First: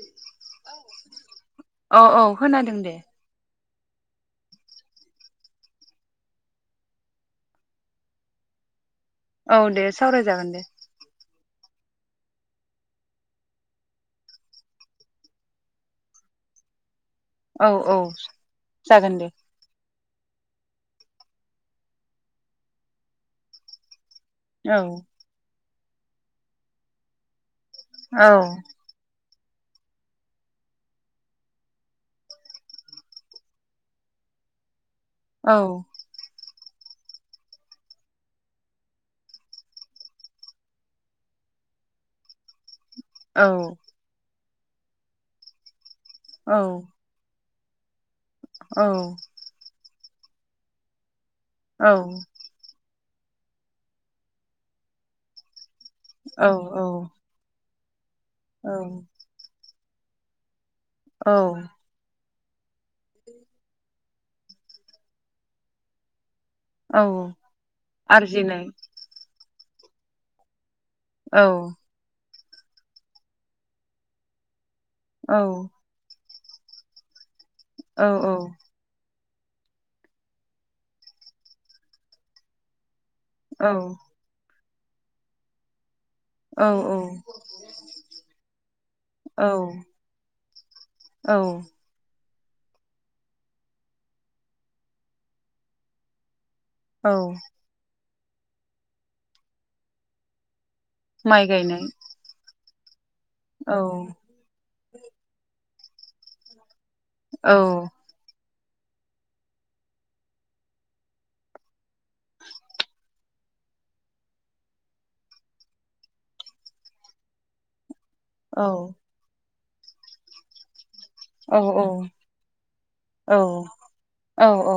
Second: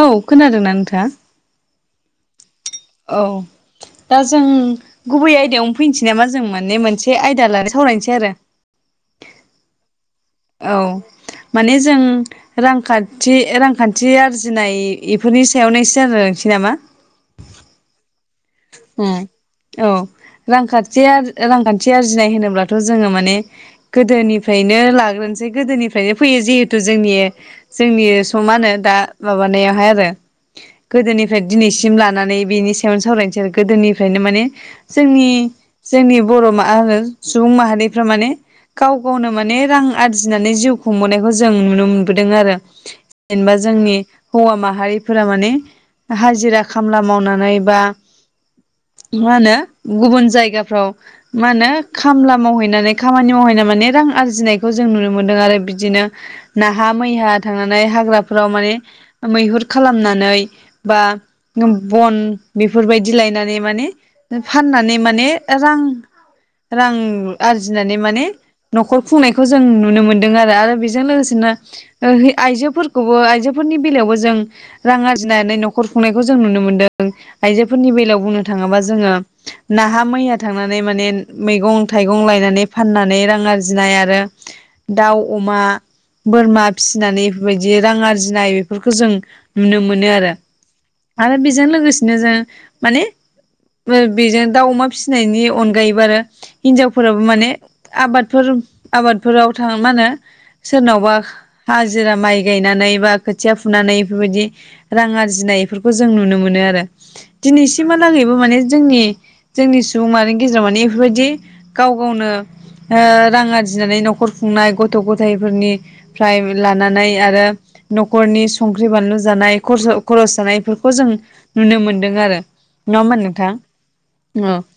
औ खोनादोंना नोंथाङा? औ औ। खोनादों दे। औ दा जों गुबै आयदायावनो फैनोसै नामा जों माने मोनसे आयदा लानानै सावरायनोसै आरो। औ दे। सावरायजागोन दे। औ माने जों रांखान्थि रांखान्थि आरजिनाय बेफोरनि सायावनो एसे सावरायसै नामा। औ औ। जागोन दे औ। रांखान्थिया रांखान्थि आरजिनाय होनोब्लाथ' जोङो माने। औ गोदोनिफ्रायनो लाग्रोनोसै गोदोनि निफ्रायनो फैयो जिहेतु जोंनि। जोंनि औ समानो दा माबानायावहाय आरो गोदोनिफ्राय दिनैसिम लानानै बेनि सायावनो सावरायनो। गोदोनिफ्रायनो माने जोंनि औ जोंनि बर'मा आरो सुबुं माहानिफ्रा माने गाव गावनो माने रां आरजिनानै जिउ खुंबोनायखौ जों नुनो मोनबोदों आरो औ जेनेबा जोंनि हौवा माहारिफोरा माने औ हाजिरा खामला मावनानै बा औ मा होनो गुबुन जायगाफ्राव मा होनो औ खामला मावहैनानै खामानि मावहैनाय माने रां आरजिनायखौ जों नुनो मोन्दों आरो बिद दिनो औ नाहा औ मैहा थांना नाय हाग्रा फ्राव माने मैहुर खालामनानै बा औ नब बन बेफोरबायद दि लायनानै माने ओ फाननानै माने रां रां औ आरजिनानै माने आरजिनाय न'खर खुंनायखौ ज जों नुनो मोनदों आरो आरो बिज जों औ लोगोसेनो ओ है आइजोफोरखौबो आइजोफोरनि बेलायावबो जों रां औ आरजिनानानै नै नख'र खुंनाय खौ जों नुनो मोनदों आइजो फोरनि औ बेलायाव औ बुंनो थाङोबा जोङो नाहा मैया थांनानै माने मैगं-थाइगं लायनानै फानना नै रां औ आरजिनाय आरो दाउ अमा औ बोरमा फिसिनानै इफोरबायदि रां आरजिनाय बेफोरखौ जों औ नुनो मोनो आरो औ आरो बेजों लोगोसेनो जों माने मो बेजों दाउ -अमा फिसिनायनि अनगायैबो आरो औ हिनजावफोराबो माने आबाद फोर ब आबादफोराव थां मा होनो सोरनावबा माइ गायनाय हाजिरा माइ गाय नानै बा खोथिया औ फुनानै इफोरबायदि रां आरजिनाय बेफोरखौ जों नुनो मोनो आरो। औ औ दिनैसिमहालागैबो माने जोंनि जोंनि सुबुंमाहारिनि गेजेराव माने बेफोरबायदि गावगावनि ओ रां आरजिनानै न'खर खुंनाय गथ' गथायाइफोरनिफ्राय लानानै आरो न'खरनि औ संख्रि बानलु जानाय खरसा खर'स जानायफोर खौ जों नुनो मोनदों आरो। नङा होनबा औ नोंथां औ उम। औ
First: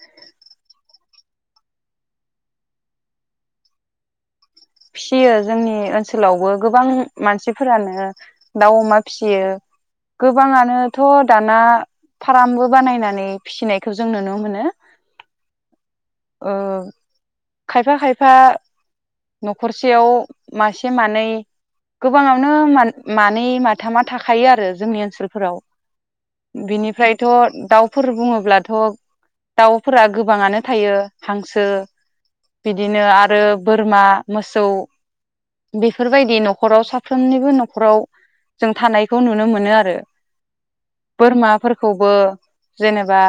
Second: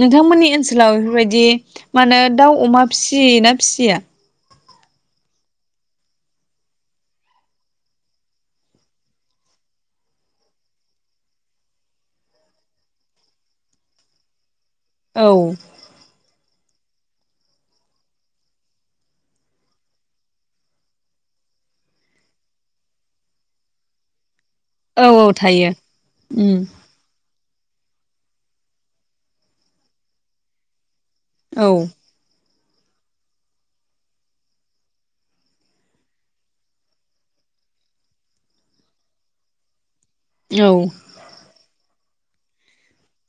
नोंथांमोननि ओनसोलाव बेफोरबायदि मा होनो दाउ अमा फिसियो ना फिसिया। फिसियो जोंनि ओनसोलावबो गोबां मानसिफोरानो दाउ अमा फिसियो गोबाङानोथ' दाना फार्मबो बानायनानै फिसिनायखौ जों नुनो मोनो। औ ओ खायफा खायफा न'खरसेयाव मासे मानै गोबाङानो मान-मानै माथामा थाख खायो आरो जोंनि औ औ ओनसोलफोराव थायो उम बिनिफ्रायथ' दाउ फोर बुङोब्लाथ' दाउफोरा गोबाङानो थायो हांसो औ बिदिनो आरो बोरमा मोसौ बेफोरबायदि न'खराव साफ्रोमनिबो न'खराव जों थानायखौ नुनो मोनो आरो औ बोरमाफोर खौबो जेनेबा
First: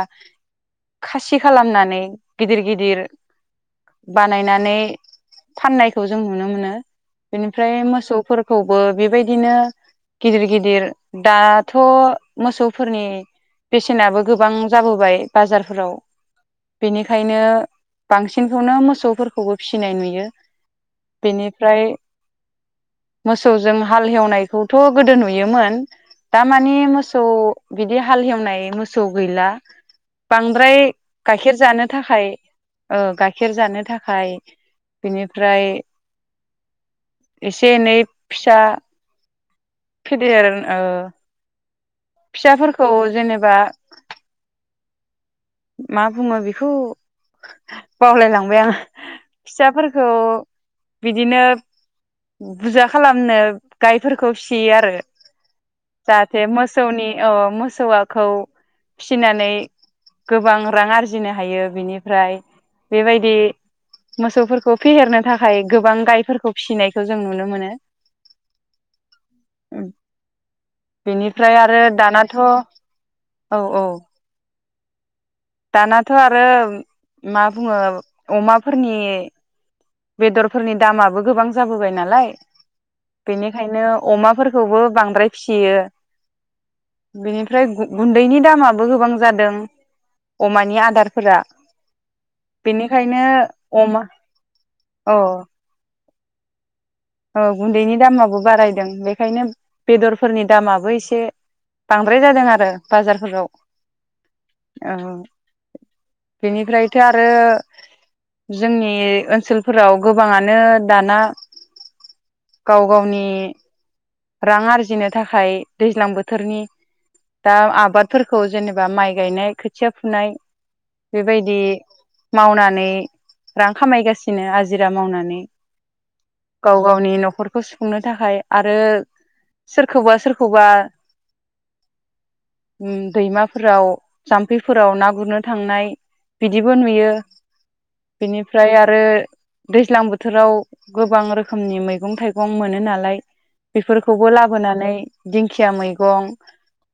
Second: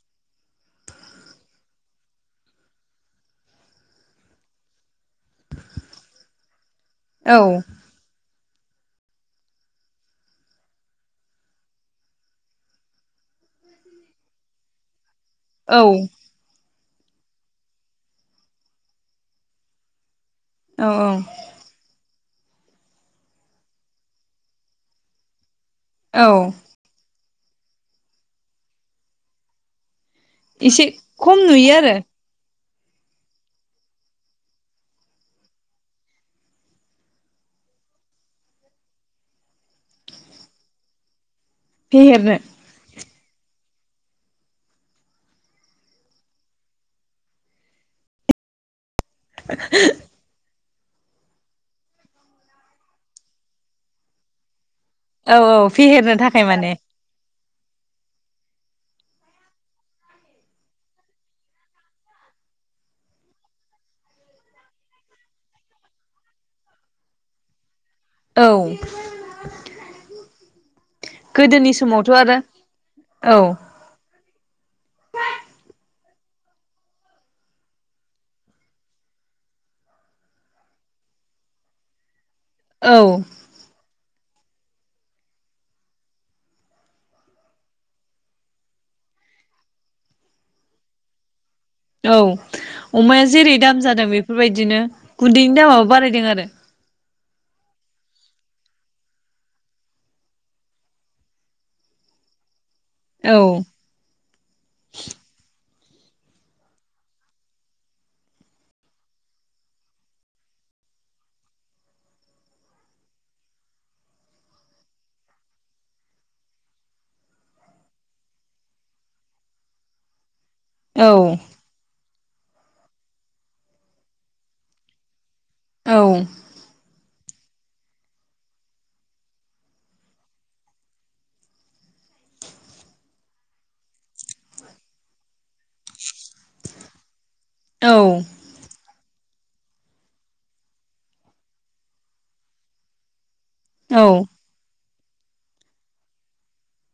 खासि खालामनानै गिदिर गिदिर बानायनानै फाननायखौ जों नुनो मोनो औ बेनिफ्राय मोसौफोर खौबो बेबायदिनो गिदिर गिदिर दाथ' मोसौफोरनि बेसेनाबो गोबां जाबोबाय औ बाजारफोराव बेनिखायनो बांसिनखौनो मोसौफोरखौबो फिसिनाय नु यो औ बेनिफ्राय मोसौजों हाल हेवनायखौथ' गोदो नुयोमोन दा औ मानि मोस सौ बिदि हाल हेवनाय मोसौ गैला बांद्राय एसे खम गाइखेर नुयो जानो आरो थाखाय औ गाइखेर जानो थाखाय बिनिफ्राय एसे एनै फिसा फेदेर ओ फेहेरनो फिसाफोरखौ जेनेबा मा बुङो बेखौ बावलायलांबाय आङो फिसाफोरखौ बिदिनो बुजा खालामनो गायफोरखौ फिसियो आ औ औ फेहेरनो थाखाय माने। ए अ मोसौआखौ फिसिनानै गोबां रां आरजिनो हायो बिनिफ्राय बेबायदि मोसौफोरखौ फेहेरनो थाखाय गोबां गायफोरखौ फिसिनायखौ जों नुनो मोनो। औ। ओमफ्राय गोदोनि आरो समावथ' दानाथ' आरो औ औ। दानाथ' आरो मा बुङो अमाफोरनि बेदरफोरनि दामाबो गोबां जाबोबाय नालाय। औ बेनिखायनो अमाफोरखौबो बांद्राय फिसियो बिनिफ्राय गुन्दैनि दामाबो गोबां जादों अमानि आदारफोरा। औ बेनिखायनो अमाया जेरै दाम अमा जादों बेफोरबाय दिनो औ गुन्दैनि दामाबो बाराय दों आरो औ गुन्दैनि दामाबो बारायदों। बेखायनो बेदरफोरनि दामाबो एसे बांद्राय जादों आरो बाजारफोराव आरो औ। बेनिफ्रायथ' आरो जोंनि ओनसोलफोराव गोबाङानो दाना गाव गावनि रां आरजिनो थाखाय दैज्लां बोथोरनि दा आबादफोरखौ जेनेबा माइ गायनाय खोथिया फुनाय औ बेबायदि मावनानै रां खामायगासिनो आजिरा मावनानै। औ। गाव गावनि न'खरखौ सुफुंनो थाखाय आरो सोरखौबा सोरखौबा उम दैमाफोराव जाम्फैफोराव ना गुरनो थांनाय बिदिबो नुयो। बेनिफ्राय आरो दैज्लां बोथोराव गोबां रो खोमनि मैगं थाइगं मोनो नालाय। औ बेफोरखौबो लाबोनानै दिंखिया मैगं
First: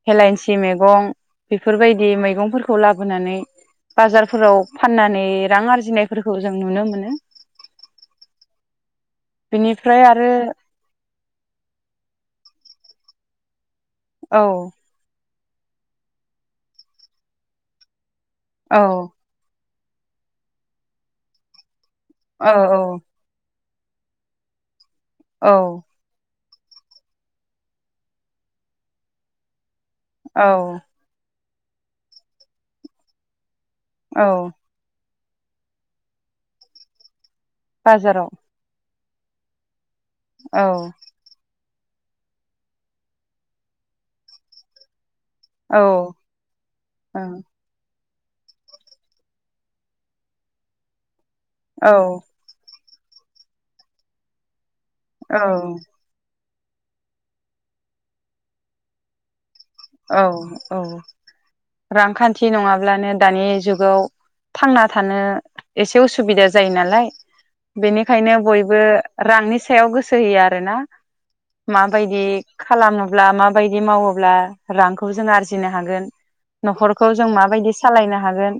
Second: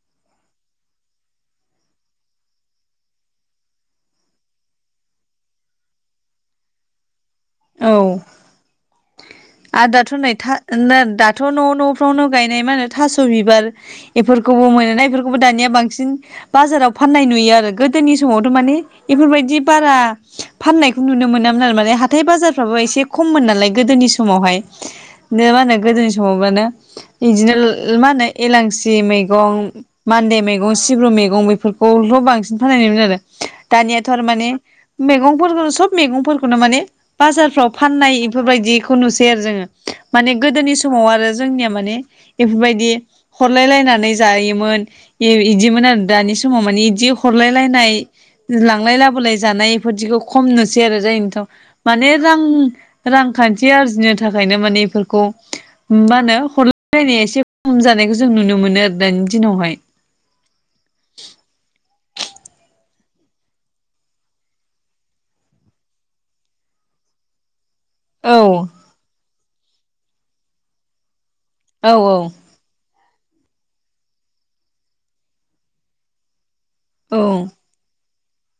हेलेंसि मैगं। बेफोरबायदि मैगंफोरखौ लाबोनानै बाजारफोराव फाननानै रां आरजिनायफोरखौ जों नुनो मोनो। औ। आ बिनिफ्राय दाथ' आरो नै था नै दाथ' न' न'फ्रावनो गायनाय मा होनो थास बिबार औ इफोरखौबो मोनोना इफोर खौबो दानिया बांसिन बाजाराव फाननाय नुयो आरो गोदोनि समावथ' माने औ इफोरबायदि बारा फाननायखौ नुनो मोनामोन आरो माने हा थाइ औ बाजारफ्राबो एसे खममोन नालाय। गोदोनि समावहाय औ नो मा होनो गोदोनि समावबानो बिदिनोल मा होनो एलांसि मैगं। मान्दे मैगं, औ सिब्रु मैगं, बे बफोरखौथ' बांसिन फाननाय नुयोमोन आरो दानियाथ' आरो औ माने। मैगंफोरखौ सब मैगंफोरखौनो माने बाजारफ्राव फाननाय बाजाराव इफोरबायदि खौ नुसै आरो जोङो - माने औ गोदोनि समाव आरो जोंनिया माने बेफोरबायदि हरलाय लायनानै जायोमोन। औ इदिमोन आरो दानि समाव मानि इदि हरलाय लायनाय लांलाय लाबोलाय जानाय बेफोरदिखौ खमनोसै आरो जायनिथाव औ माने रां रांखान सि आरजिनो थाखायनो मानि फोरखौ औ मा होनो हरलायलायनाया एसे खम जानायखौ जों नुनो मोनो आरो दानि दिनावहाय औ औ रांखान्थि नङाब्लानो दानि जुगाव थांना थानो एसे उसुबिदा जायो नालाय बेनिखायनो औ बयबो रांनि सायाव गोसो जायो आरोना। औ माबायदि खालामो। अब्ला माबायदि मावोब्ला रांखौबो जों आरजिनो हागोन। न'खरखौ औ जों माबायदि सालायनो हागोन।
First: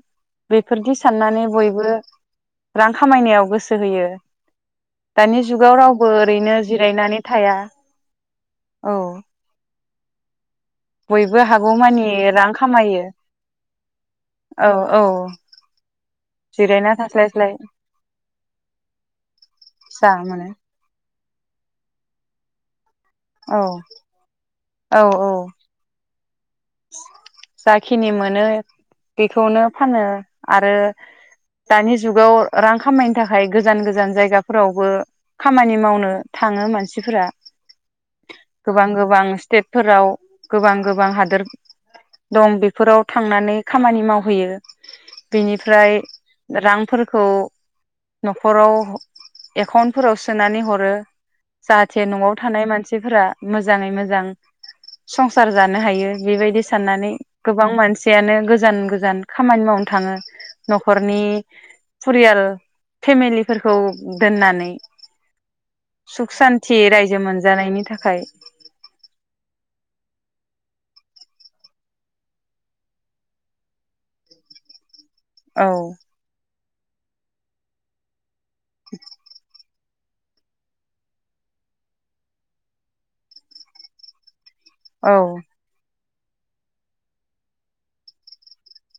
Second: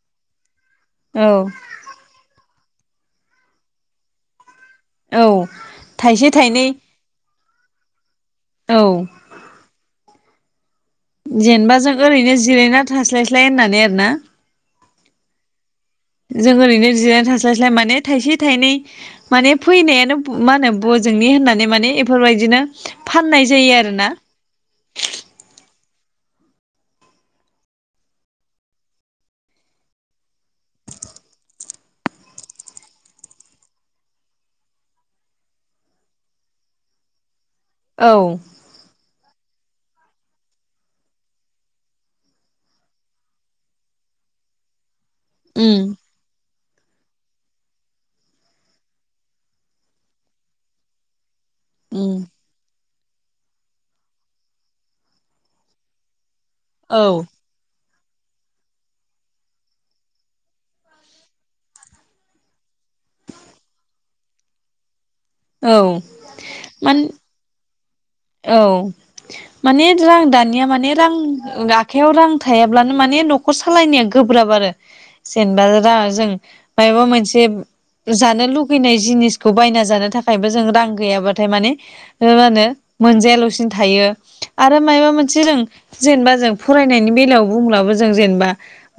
बेफोरखौ औ साननानै बयबो रां खामायनायाव गोसो होयो। औ दानि जुगाव रावबो थाइसे ओरैनो थाइनै जिरायनानै थाया। औ। बयबो जेनेबा जों हागौमानि ओरैनो रां जिरायना खामायो थास्लायस्लाय होननानै आरो ना। औ औ। जों ओरैनो जिरायनानै थास्लायस्लाय माने थाइसे थाइनै माने जा फैनायानो मोनो मा होनो ब जोंनि होननानै माने बेफोरबायदिनो फाननाय औ जायो आरोना। औ औ जाखिनि मोनो बेखौनो फानो आरो दानि जुगाव रां खामायनो थाखाय गोजान गोजान जायगाफोरावबो खामानि मावनो थाङो मानसिफोरा औ गोबां गोबां स्टेट फोराव गोबां गोबां हादोर दं बेफोराव थांनानै खामानि मावहैयो उम बेनिफ्राय रांफोरखौ न'खराव एकाउन्टफोराव सोनानै हरो। जाहाथे उम न'आव थानाय मानसि सिफोरा मोजाङै मोजां संसार जानो हायो। बेबायदि औ साननानै गोबां मानसि। फिसायानो गोजान गोजान खामानि मावनो थाङो न'खरनि फरियाल फेमिलिफोरखौ दोननानै औ सुख सान्थि मान रायजो मोनजानायनि थाखाय औ माने रों दानिया माने रां आखायाव रां थायाब्लानो माने नखर सालायनाया गोब्राब आरो जेनबा औ राङा जों मायबा मोनसे जाथ नों लुगैनाय जिनिसखौ बायना जानो थाखायबो जों रां गैयाबाथाय माने हो होनो मोनजायालसिनो थायो आरो औ मायबा मोनसे रों जेनेबा जों फरायनायनि बेलायाव बुंब्लाबो जों जेनेबा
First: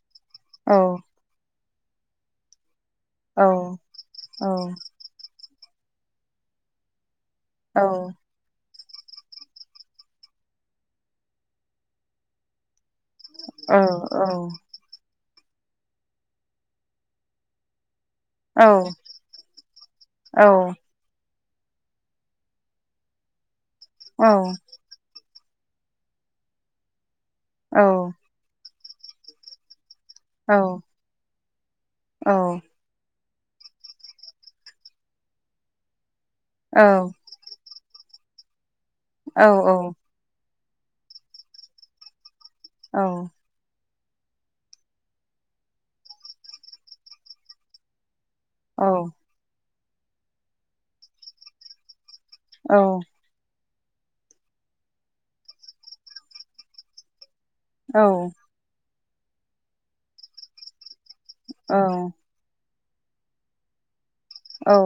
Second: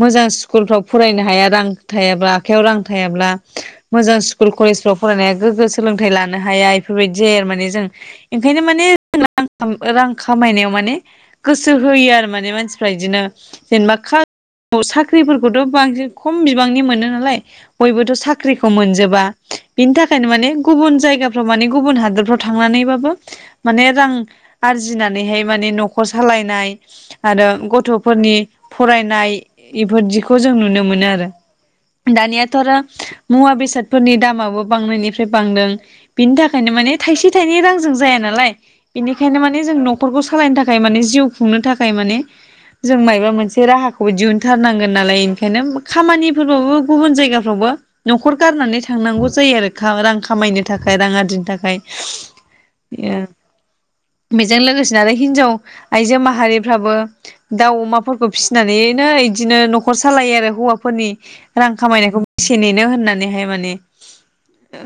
मोजां औ स्कुलफ्राव फरायनो हाया रां थायाब्ला आखायाव रां थायाब्ला औ मोजां स्कुल औ कलेजफ्राव फरायनाय गोगो सोलोंथाइ लानो हाया इफोरबाय जेया माने औ जों ओंखायनो मान रां खामायनायाव माने गोसो होयो आरो माने मानसि फ्राय दिनो औ जेनेबा खा औ खौ साख्रि [unintelligible] खम बिबांनि मोनो नालाय बयबोथ औ साख्रिखौ मोनजोबा बिनि थाखायनो औ माने गुबुन जायगा माने गुबुन हादोरफ्राव थांनानैबो माने रां आरजिना बेहाय माने नखर सालायनाय आरो औ गथफोरनि फरायनाय इफोरदिखौ जों औ नुनो मोनो आरो दानिया थरो मुवा बेसादफोरनि दामाबो बांनायनिफ्राय बांदों। बिनि थाखायनो माने औ थायसे थाइनै रां जों जाया नालाय। बेनिखायनो औ माने जों नखरखौ सालायनो थाख खाय माने जिउ खुंनो थाखाय माने जों मायबा मोनसे राहा खौ दिहुनथारनांगोन नालाय ओंखायनो खामानिफोरबो गुबुन जायगाफ्रावबो न'खर गारनानै थांनांगौ जायो आरो [unintelligible] रां खामायनो थाखाय रां आरजिनो थाखाय। [unintelligible] बेजों लोगोसेनो आरो हिनजाव आइजो माहारिफ्राबो दाउ औ अमाफोरखौ फिसिनानै [unintelligible] इदिनो न'खर सालायो आरो हौवाफोरनि रां खामायनायखौ बेसे नेनो होन [unintelligible] हाय माने औ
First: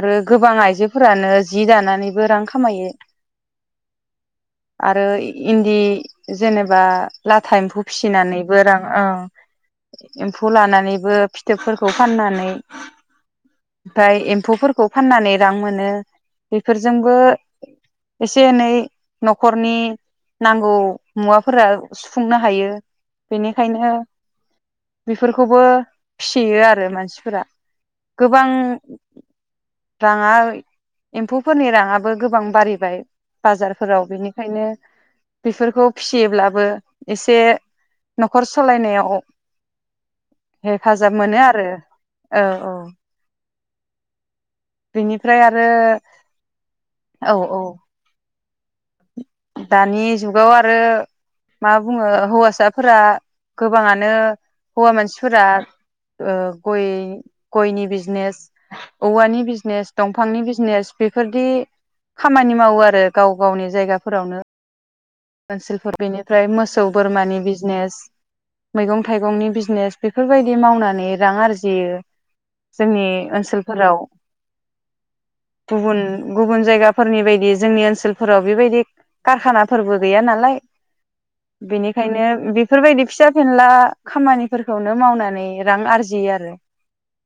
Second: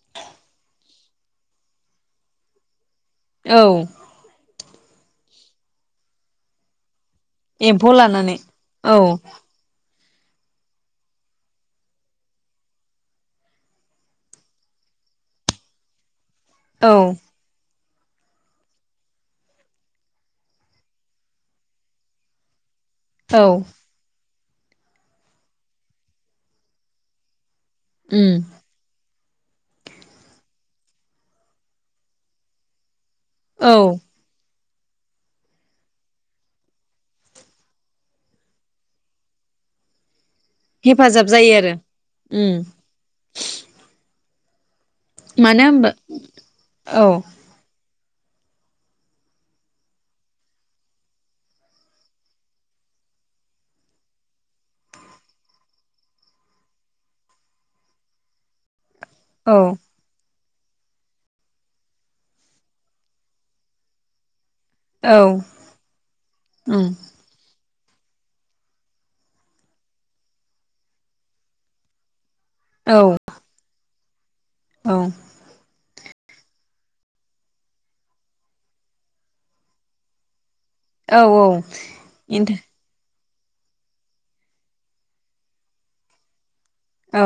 आरो गोबां आइजोफोरानो जि दानानैबो रां खामायो। औ आरो इन्दि जेनेबा लाथा एम्फौ लानानै फिसिनानैबो रां औ ओं [unintelligible] खौ लानानैबो फिथोबफोरखौ फाननानै ओमफ्राय एम्फौफोरखौ फाननानै रां मोनो। औ बेफोरजोंबो एसे एनै न'खरनि नांगौ मुवाफोरा सुफुंनो हायो। औ बेनिखायनो बेफोरखौबो फिसियो आरो मानसिफोरा। उम गोबां राङा एम्फौफोरनि राङाबो गोबां बारिबाय। औ बाजारफोराव बिनिखायनो बेफोरखौ फिसियोब्लाबो एसे न'खर सलायनायाव हेफाजाब मोनो आरो उम औ औ बेनिफ्राय मानो आरो होनबा औ औ दानि जुगाव आरो मा बुङो हौवासाफोरा गोबाङानो हौवा मानसिफोरा गय गयनि बिजनेस औवानि औ बिजनेस दंफांनि बिजने [unintelligible] बेफोरदि खामानि मावो आरो गाव गावनि जायगा फोरावनो औ ओनलफोर बेनिफ्राय मोसौ उम बोरमानि बिजनेस मैगं थाइगंनि बिजनेस बेफोरबायदि मावनानै रां आरजियो औ जोंनि ओनसोलफोराव औ गुबुन गुबुन जायगाफोरनि बायदि जोंनि ओनसोलफोराव बेबायदि कारखानाफोरबो गैया नालाय औ बेनिखायनो इन्था बेफोरबायदि फिसा फेनला खामानिफोरखौनो मावनानै रां आरजियो आरो औ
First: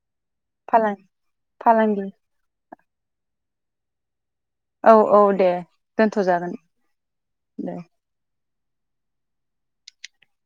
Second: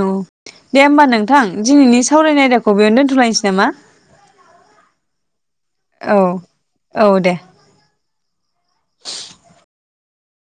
औ दे फालां होमबा नोंथां दिनैनि फालांगि सावरायनाय आयदाखौ बेयावनो दोन्थ'लायनोसै नामा औ औ दे दोनथ' औ जागोन दे